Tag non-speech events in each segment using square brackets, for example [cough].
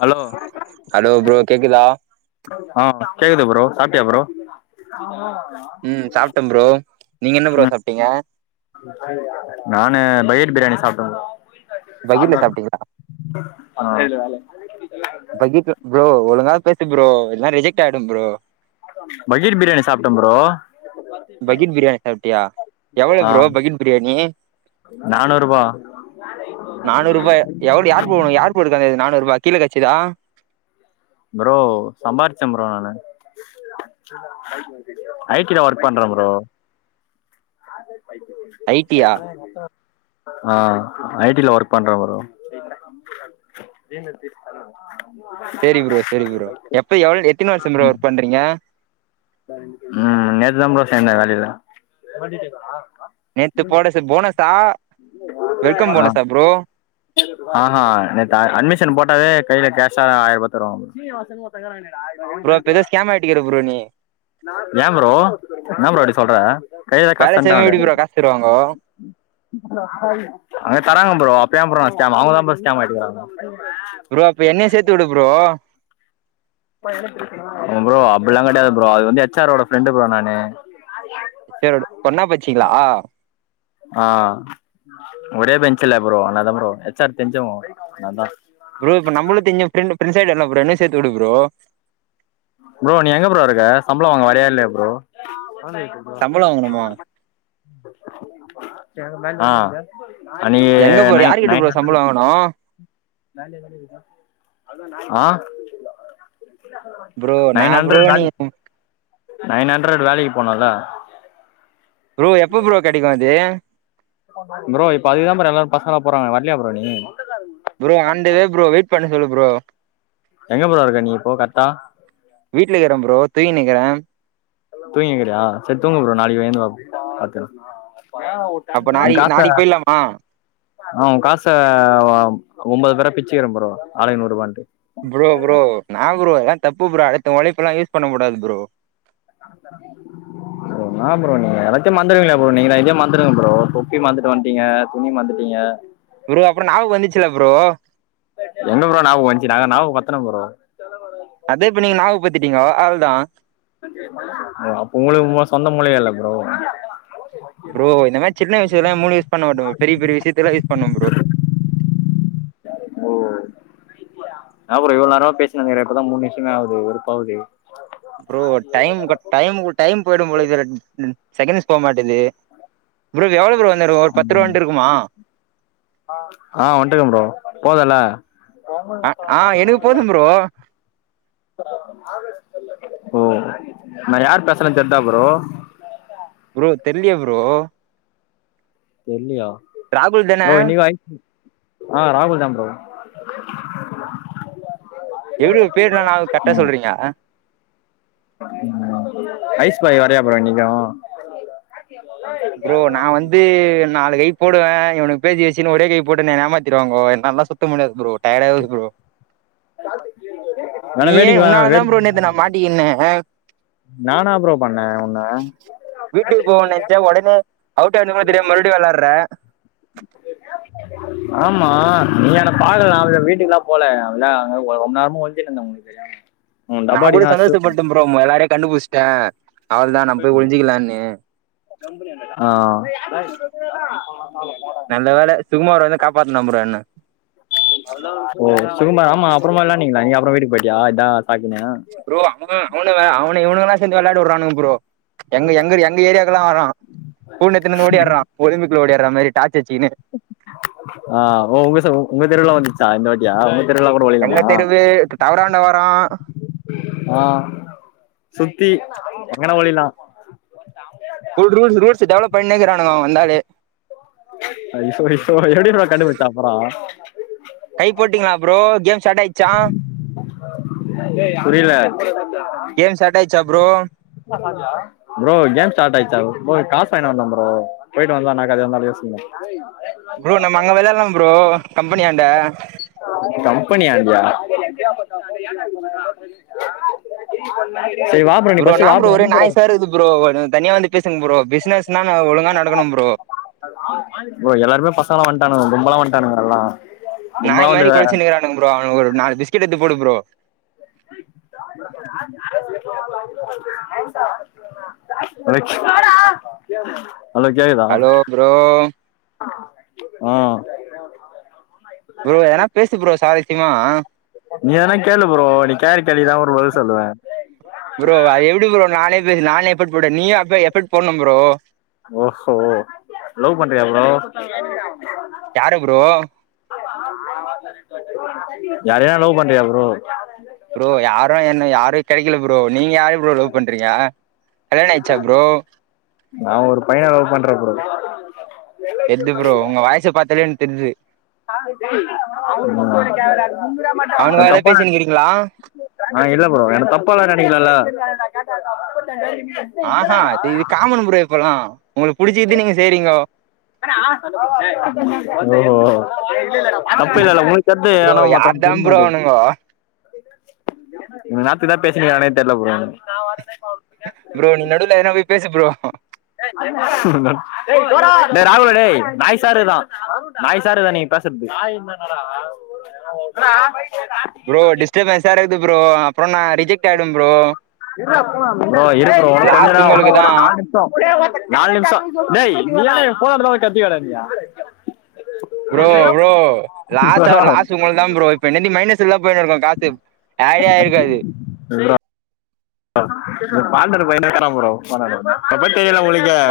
hello hello bro கேக்குதா ஆ கேக்குது ப்ரோ சாப்டியா ப்ரோ ம் சாப்டோ ப்ரோ நீங்க என்ன ப்ரோ ம் சாப்டீங்க நானு பக்கட் பிரியாணி சாப்ட்டேன் பக்கீட்ல சாப்ட்டீங்களா ப்ரோ ஆ வேல பக்கீட்டு ப்ரோ ஒழுங்கா பேசு ப்ரோ இல்லனா ரிஜெக்ட் ஆய்டும் ப்ரோ பக்கெட் பிரியாணி சாப்டேன் ப்ரோ பக்கெட் பிரியாணி சாப்ட்டியா எவ்ளவு ப்ரோ பக்கெட் பிரியாணி நானூருபா நானூருபா எவ்டி யார் போகணும் யார் போட்டுகாது நானூறு ரூபா கீழ கட்சிதா ப்ரோ சம்பாரிச்சேன் ப்ரோ நானு ஐ டீ ல ஒர்க் பண்றேன் bro I T yeah [unintelligible] ah I T ல ஒர்க் பண்றே ப்ரோ [unintelligible] சேரி ப்ரோ சேரி ப்ரோ எப்ப எவ்ள எத்தின வருசம் ப்ரோ ஒர்க் பண்றீங்க ம் நேத்தா ப்ரோ சேந்த வேலையில நேத்து போடசு போனஸா வெல்கம் போனஸா ப்ரோ ஆ ஹ நேத்து அட்மிஷன் போட்டாவே கையில கேஷ ஆயிரூபா தருவாங்க [unintelligible] ப்ரோ பெரிய ஸ்கேம் ஆட்யிக்கிற ப்ரோ நீ ஏன் ப்ரோ என்ன ப்ரோ இப்டி சொல்ற கைல தான் வேல காசு செய்யவே தண்டாங்களே எப்டி ப்ரோ காசு தருவாங்கோ அங்க தராங்க ப்ரோ அப்ப ஏன் ப்ரோ ஸ்கேம் அவங்க தான் ப்ரோ ஸ்கேம் ஆயிட்டுக்கறாங்க ப்ரோ அப்ப என்ன சேத்த விடு ப்ரோ ப்ரோ அப்டிலா கடையாது ப்ரோ அது வந்து எச் ஆர் ஓட ஃப்ரெண்டு ப்ரோ நானு செரி விடு ஒன்னா பச்சீங்களா ஹ ஒரே பெஞ்ச இல்ல ப்ரோ அதனாலதான் ப்ரோ ஏச் ஆர் தெரிஞ்சவங்க அதனால் தான் ப்ரோ இப்ப நம்மளும் தெரிச் பிரண்டு ஃபிரண்ட்ஸ் ஆயிட்டோல ப்ரோ என்னையும் சேத்து விடு ப்ரோ ப்ரோ நீ எங்க ப்ரோ இருக்க சம்பளம் வாங்க வரையா இல்லையா ப்ரோ சம்பளம் வாங்கணுமா ஆ அன்னைகி நை நயின் ஹண்ரடு போனு அ ப்ரோ நைன் நான் ப்ரோ ஹண்ரட் நீ வேலை நைன் ஹண்டரட் வேலைக்கு போனல ப்ரோ எப்போ ப்ரோ கடைக்கும் அது ப்ரோ இப்ப அதுக்குத்தா ப்ரோ எல்லாரு பசங்கல்லா போறாங்க வர்லயா ப்ரோ நீ bro on the way bro wait பண்ண சொல்லு ப்ரோ எங்க ப்ரோ இருக்க நீ கர்ட்டா வீட்லக்கீற ப்ரோ தூங்கினுக்குறே தூங்கினுக்கீறியா செரி தூங்கு ப்றோ நாளைக்கி எய்ந்து வா ப்ரோ பாத்துக்கலா அப்ப உ நாளை காஸ் தர நாளைக்கு போயிடலாமா நா உ காச ஒம்போது பேரா பிச்சுக்கிறோ ப்ரோ ஆளுக்கு நூறுபான்ட்டு ப்ரோ ப்ரோ இன்னா ப்ரோ இதல்லா தப்பு ப்ரோ அடுத்த ஒழைப்பெல்லா யூஸ் பண்ண கூடாது ப்ரோ ப்ரோ இன்னா ப்ரோ நீங்க எல்லாத்தையு மறந்திடுவீங்களா ப்ரோ நீங்கதா இதயே மறந்துடுங்க ப்ரோ தொப்பி மற்ந்துட்டு வன்ட்டீங்க துணி மறந்துட்டீங்க ப்ரோ அப்புறோ நாபகோ வந்துச்சுல ப்ரோ எங்க ப்ரோ ஞாபகோ வந்துச்சு நாங்க ஞாபகோ பத்தனோ ப்ரோ செல மரோ வெய்ங்க அதே இப்ப நீங்க ஞாபகோ பத்துட்டீங்கோ அவள்தா ஓ அப்ப உங்குளுக்கு மூ சொந்த மூளையே இல்ல ப்ரோ ப்ரோ இந்த மேரி சின்ன விஷ்யோலா மூளையே யூஸ் பண்ண மாட்டோ பெரிய பெரிய விஷ்யத்துக்குல்லா யூஸ் பண்ணுவோ ப்ரோ ப்ரோ இன்னா ப்ரோ இவ்ளோ நேரமா பேசினுக்குறே இப்பதா மூணு நிம்ஷமே ஆவ போது வெறுப்பாவுது ப்ரோ டைம் டைமு டைம் போயிடோ போல செகண்ட்ஸ் போக மாட்டேங்குது ப்ரோ இது எவளோ ப்ரோ வந்துருக்கோ ஒரு பத்துரவுண்டு இருக்குமா அ வன்ட்றுக்கோ ப்ரோ போதோல ஆமா ப்ரோ ஓ நா யார் பேசுறேன்னு தெர்தா ப்ரோ ப்ரோ தெர்லயே ப்ரோ தெர்லியா ராகுல் தான ப்ரோ இன்னிக்கோ ஐஸ் க்ரீம் ஆ ராஹுல்தா ப்ரோ எப்புடி ப்ரோ பேர்ல ஞாபகோ கர்ட்டா ம் சொல்றீங்க ம் ஐஸ் பாய் வரயா ப்ரோ இன்னிக்கோ ப்ரோ நா வந்து நாலு கை போடுவே இவுனுங்க பேசி வெச்சுன்னு ஒரே கை போட்டுனு என்ன ஏமாத்திடுவாங்கோ என்னால சுத் த முடியாது‌‌ ப்ரோ டயடா இருக்கு‌ ப்ரோ வேன்னா வேடிக்க வா வேடிக்க [inaudible] எப்டி என்ன நா ன்னா ஃப்ரோ பண்ணே உன்ன வீட்டுக்கு போவேனு நென்ச்ச ஒடனே அவுட் ஆனதுகூட தெரியாம மறுபடியு வெள்ளாட்ற என்ன ஆமா நீயென்ன பாக்கல அவள வீட்டுக்குலா போல அவள அங்க ரொம்ப நேரமு ஒள்ஞ்சினுந்த உங் உன்‌ன டப்பா அடிக்னோனா அஸ்ட்ருப்ப அப்பறோ உங்க எல்லாரயோ கண்டுபுச்ட்டே அவள்தா நம்ம போய் ஒள்ஞ்சிக்கலானு ஆ நல்ல வேல சுகுமார் வந்து காப்பாத்துனா ஃப்ரோ என்ன ஓ சுகுமார் ஆமா அப்புறமா வெளான்னீங்களா‌ நீங்க அப்புறோ வீட்டுக்கு போயிட்டியா இதா சாக்குனு ஃப்ரோ அவ அவனு அவன இவனுங்கலா சேந்து வெள்ளாட வுடுறானுங்க ப்ரோ எங்க எங்க எ ஏரியாக்குலா வறா பூன எத்துனு இந்து ஓடியாறா ஒலிம்பிக்ல ஒடியார்றா மாதிரி டார்ச் வெச்சிக்குன்னு ஆ ஓ உங்க உங்க தெருவுல வந்துச்சா இந்த வாட்டியா தெருவுல கூட எங்க ஒளியலாமா தெருவு டவறாண்ட வரா ஆ சுத்தி எங்கனா ஒடில்லா புல் ரூல்ஸ் ரூல்ஸு டெவலப் பண்ணேக்குறானுங்கொ வந்தாலே ஐயோ ஐயோ எப்டிடா கண்டுபுடிச்ச அப்பறொ கை போட்டீங்களா ப்ரோ கேம்ஸ் ஸ்டாட் ஆய்ச் புரிய்ல [unintelligible] கேம் ஸ்டார்ட் ஆயிடுச்சா ப்ரோ ஃப்ரோ கேம் ஸ்டார்ட் ஆய்ச்சா போ காஸ் வாய்ன்ட்டு‌ வந்த ப்ரோ போயிட்டு வந்தானாக்கா அதுலேந்து அப்டியே சீனு டேய் ப்ரோ நம்ம அங்க விளால்லா ப்ரோ கம்பெனியாண்ட கம்பெனியாண் டயா ப்ரோ என்னா ப்ரோ ஒரே நாய்ஸா இர்க்குது ப்ரோ கொஞ்சொ தனியா வந்து பேசுங் ப்ரோ பிஸ்னஸ்னா ஒழுங்கா நடக்கணும் ப்ரோ ப்ரோ எல்லாருமே பசங்கல்லா வன்ட்டானுங்க கும்பலா வன்ட்டானுங்க எல்லா நாய் கும்பலா மாறி கொலச்சின்னு இருக்றானுங் ப்ரோ அவனுங் ஒரு நாலு பிஸ்கெட் எடுத்து போடு ப்ரோ வந்து ஹலோ கேக்குதா ஹலோ ப்ரோ ம் ப்ரோ எதனா பேசு ப்ரோ சாவித்யமா நீ எதனா கேளு ப்ரோ நீ கேக்ற கேள்வி எதா ஒரு பதில் சொல்லுவ ப்ரோ அது எப்டி ப்ரோ நானே பேசு நானே எபெக்ட் போட்ட நீயு அப்ப எபெக்ட் போட்ணு ப்ரோ ஓஹோ லவ் பண்றியா ப்ரோ யார ப்ரோ யாரையா லவ் பண்றியா ப்ரோ ப்ரோ யாரு என்ன யாரு கெட்க்கில ப்ரோ நீங்க யார ப்ரோ லவ் பண்றீங்க கல்யாணொ ஆய்ச்சா ப்ரோ நா ஒரு பையன லவ் பண்ற ப்ரோ தெர்து ப்ரோ உங்க வாய்ஸ பாத்தாலே எனக் தெர்து ம் அவனுக்காகதா தப்பா நென பேசினுக்கிறீங்களா ஆ இல்ல ப்ரோ என்ன தப்பால்ல நெனக்கெலல்ல ஆஹ்ஹா அது இது காமன் ப்ரோ இப்பல்லா உங்களுக்கு புடிச்சிர்க்குது நீங்க செய்றீங்கோ ஓ ஓ தப்பு இல்லல்ல உன்க்கு தெரிது ப்ரோ ஆனா மத்தவங்களுக்கு யார்தா தெரிய ப்ரோ மாட்டுது அவனுங்கோ இன்னேர்த்துக்கு எதா பேசுனீங்களானே தெர்ல ப்ரோ நா வரலபா ப்ரோ நீ நடுவ்ல எதுனா போய் பேசு ப்ரோ டேய் ராகுல் டேய் நாய்ஸா இருக்குதா நாய்ஸா இருக்குதா நீ பேஸ் ப்ரோ டிஸ்டபனெஸா இருக்குது ப்ரோ அப்றோ நா ரிஜெக்ட் ஆய்டும் ப்ரோ ப்ரோ இரு ப்ரோ இன்னு கொஞ்சந்தா லாஸ் இன்னு உங்களுக்கு ஒரு தா நால் நிம் நால் நிம்ஷொ டேய் [unintelligible] ப்ரோ ப்ரோ லாஸ்டா ப்ரோ லாஸ் உங்களுக்தா ப்ரோ இப்ப இன்ன நீ மைனஸ்லதா போய்னு இருக்கு காசு ஆடே ஆயிருக்காது ப்ரொ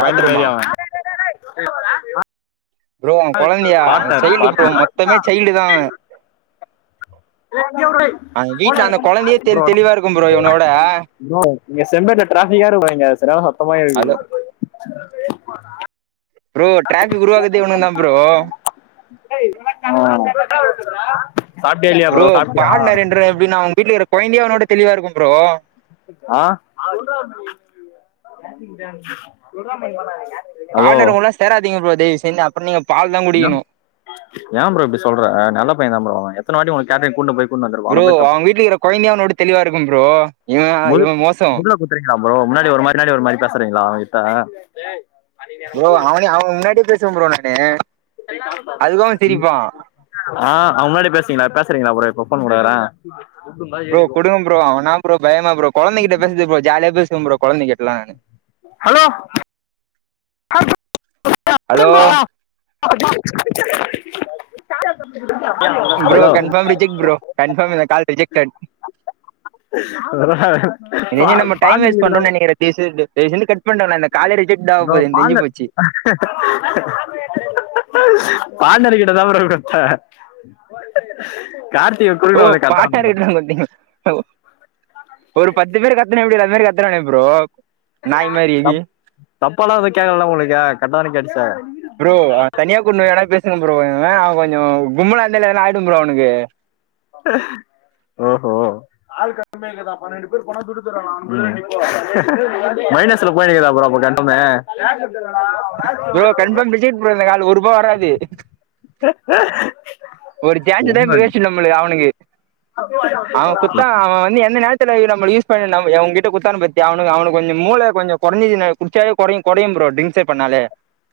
பாத்ரூமா ப்ரோ அவ கொழந்தயா அவ பார்ட்னர் சைல்டு ப்ரோ பார்ட்னர் மொத்தமே சைல்டு தா அந் வீட்ல அந்த கொழந்தயே ப்ரோ தெள் தெளிவா இருக்கும் ப்ரோ இவனோட ப்ரோ இங்க செம்பேட்ல டிராபிக்கா இருக்கு இங்க சரியான சத்தமா இருக்கு ஹலோ ப்ரோ டிராபிக் உருவாக்குறதே இவனுங்க தா ப்ரோ ஆ சாப்பிட்டியா இல்லையா ப்ரோ சாப்பிட்டியா பாட்னருன்ற எப்டின்னா அவுங் வீட்லகிற கொய்ந்தயே அவனோட தெளிவா இருக்கு ப்ரோ ஆ ஹலோ பாட்னர் கூடல்லா சேராதீங்க ப்ரோ தயவுசெந் அப்புறோ நீங்க பால் தா நா குடிக்கணு ஏ ப்ரோ இப்டி சொல்ற நல்ல பைய தா ப்ரோ அவ எத்தன வாட்டி உனக் கேட்டரிங் கூட்னு போய் கூட்டு வந்திருப்பான் அவனை ப்ரோ போய் தப்பு அவுங் வீட்லக்கிற கொயந்தையே அவனோட தெளிவா இருக்கும் ப்ரோ இவ முது இவ மோசோ முதுல குடுத்துறீங்களா ப்ரோ முன்னாடி ஒரு மாரி பின்னாடி ஒரு மாரி பேசறீங்களா அவங்கிட்ட ப்ரோ அவனே அவ முன்னாடியே பேசுவ ப்ரோ நான்னு ஆ அவ முன்னாடி பேசீங்களா பேசறீங்களா ப்ரோ இப்ப போன் குடுக்குற ப்ரோ கொடுங்க ப்ரோ அவனா ப்ரோ பயமா ப்ரோ கொழந்தகிட்ட பேசது ப்ரோ ஜாலிய பேசுவ ப்ரோ கொழந்திகிட்டலா நானு hello hello [inaudible] [inaudible] bro confirm reject bro confirm இந்த கால் ரிஜெக்டட் [unintelligible] தைவு செய்து தைவு செய்து கட் பண்ண நானு இந்த காலே ரிஜெட் ஆக போது எனக் தெரிஞ்சு போச்சு பார்ட்னர் கிட்ட தா ப்ரோ குத்தன் கார்த்தி ஓ குட்னு அது கப்பறோன் [unintelligible] ஒரு பத்து பேர் கத்துன எப்டி அது மாரி கத்துனாங்க ப்ரோ நாய் மாதிரி தப் தப்பாலா எது கேக்கலல உங்களுக்கு கரெக்டா தான கேட்டுச்சு ப்ரோ அவ தனியா கூட்னு போய் வேனா பேசுங்க ப்ரோ அவ கொஞ்சோ கும்பளா இருந்தாலே எதனா ஆயிடு ப்ரோ அவனுக்கு ஓஹோ மைனஸ்ல போயினுகிதா ப்ரோ அப்ப கன் அம்மே கன்பாம் ரிஜெக்ட் ப்ரோ இந்த கால் ஒருபா வராது ஒரு சான்ஸ் தா இப்ப என்ன வேஸ்ட்டு நம்மளு அவனுக்கு அவ குத்தா அவ வந்து எந்த நேரத் துல நம்மல யூஸ் பண்ணிட் நம் எவ உங்கிட்ட குத்தானு பாத்தியா அவனு கொஞ்ச மூள கொஞ்சோ கொறஞ்சுச்சுனா குட்ச்சாவே கொறையு கொடையு ப்ரோ டிங்சே பண்ணலே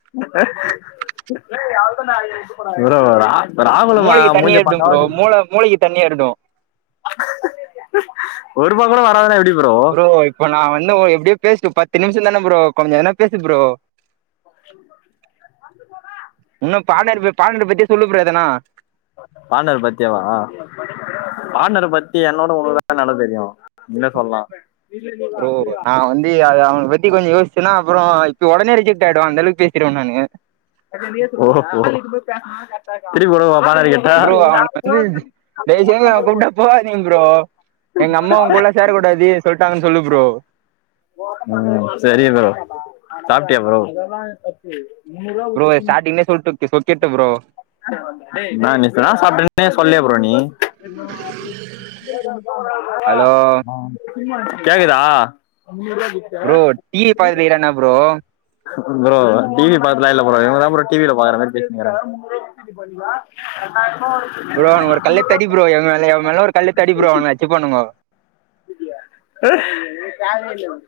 ப்ரோ ஒரு ஆ மூளைக்கு தண்ணி அட்ச ப்ரோ மூள மூளைக்கு தண்ணி ஏறிடு ஒருவா கூட வராதுன இப்டி ப்ரோ இப்ப நா வந்து எப்படியோ பேஸ்ட்டு பத்து நிமிஷந்தானே ப்ரோ கொஞ்ச எதனா பேசு ப்ரோ [inaudible] இன்னு பாட்னர்வ்வு பால்நண்டு பத்தி சொல்லு ப்ரோ எதனா பாண்டவர் பத்தியேவா பாண்னர பத்தி என்னோட உங்க [inaudible] நல்லா தெரியு ன்ன சொல்லா ப்ரோ நா வந்து டே அவ அவனபத்தி கொஞ்ச யோஸ்ச்சன்னா அப்புறோ இப்ப உடனே ரிஜெட் ஆயிடுவா அந்தளவுக் பேசிருவ நானு ஓகோ ஓகோ திருப்பி போடவா [unintelligible] ப்ரோ அவனுக் வந்து தயவு செங்சு அவ கூப்ட்டா போகாதீங்க ப்ரோ எங்க அம்மா உங்கூட சேரக் கூடாது சொல்லிட்டாங்கன் சொல்லு ப்ரோ ம் சரி ப்ரோ சாப்ட்டியா ப்ரோ ப்ரோ ஸ்டாடிங்க்கே சொல்டுட்டு சொடுட்டு ப்ரோ டேய் நாங்க என்ன சாப்ட்டேனு சொல்லே ப்ரோ நீ ஹலோ ஆ கேக்குதா ப்ரோ டீவி பாக்குரியா என்ன ப்ரோ ப்ரோ டிவி பாக்கலா இல்ல ப்ரோ இவங்க தா ப்ரோ டிவில பாக்குற மாரி பேசுனிக்கிறா [unintelligible] ப்ரோ ஒரு கல்ல எடுத்து அடி ப்ரோ மேல எவ மேல ஒரு கல்லு எடுத்து அடி ப்ரோ அவங்க அச்சு பாணுங்க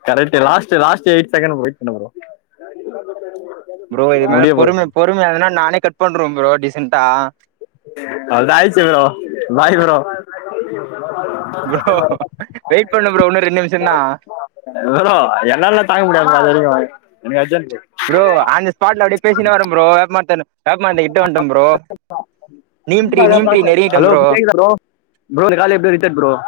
correct last last eight second bro wait பண்ணு ப்ரோ [inaudible] ப்ரோ இது மேல முடிய போது பொறும பொறும அதனா நானே கட் பண்றுவ ப்ரோ டீசென்டா அவல்தா ஆய்ச்சு bro bye bro [inaudible] bro wait பண்ணு ப்ரோ இன்னு ரெண்டு நிமிஷதா ப்ரோ என்னாலலா தாங்க முடியாது அது வரைக்கு எனக்கு அர்ஜன்ட்டு ப்ரோ அந்த ஸ்பாட்ல அப்டியே பேசினே வர ப்ரோ வேப்பமரத்தாண்ட வேப்பமரத்து கிட்ட வந்ட்ட ப்ரோ நீம்டீரி நீம்டீரி நெறுங்கிட்டே ப்ரோ நூரு கால் எப்டியோ ரிஜெட் ப்ரோ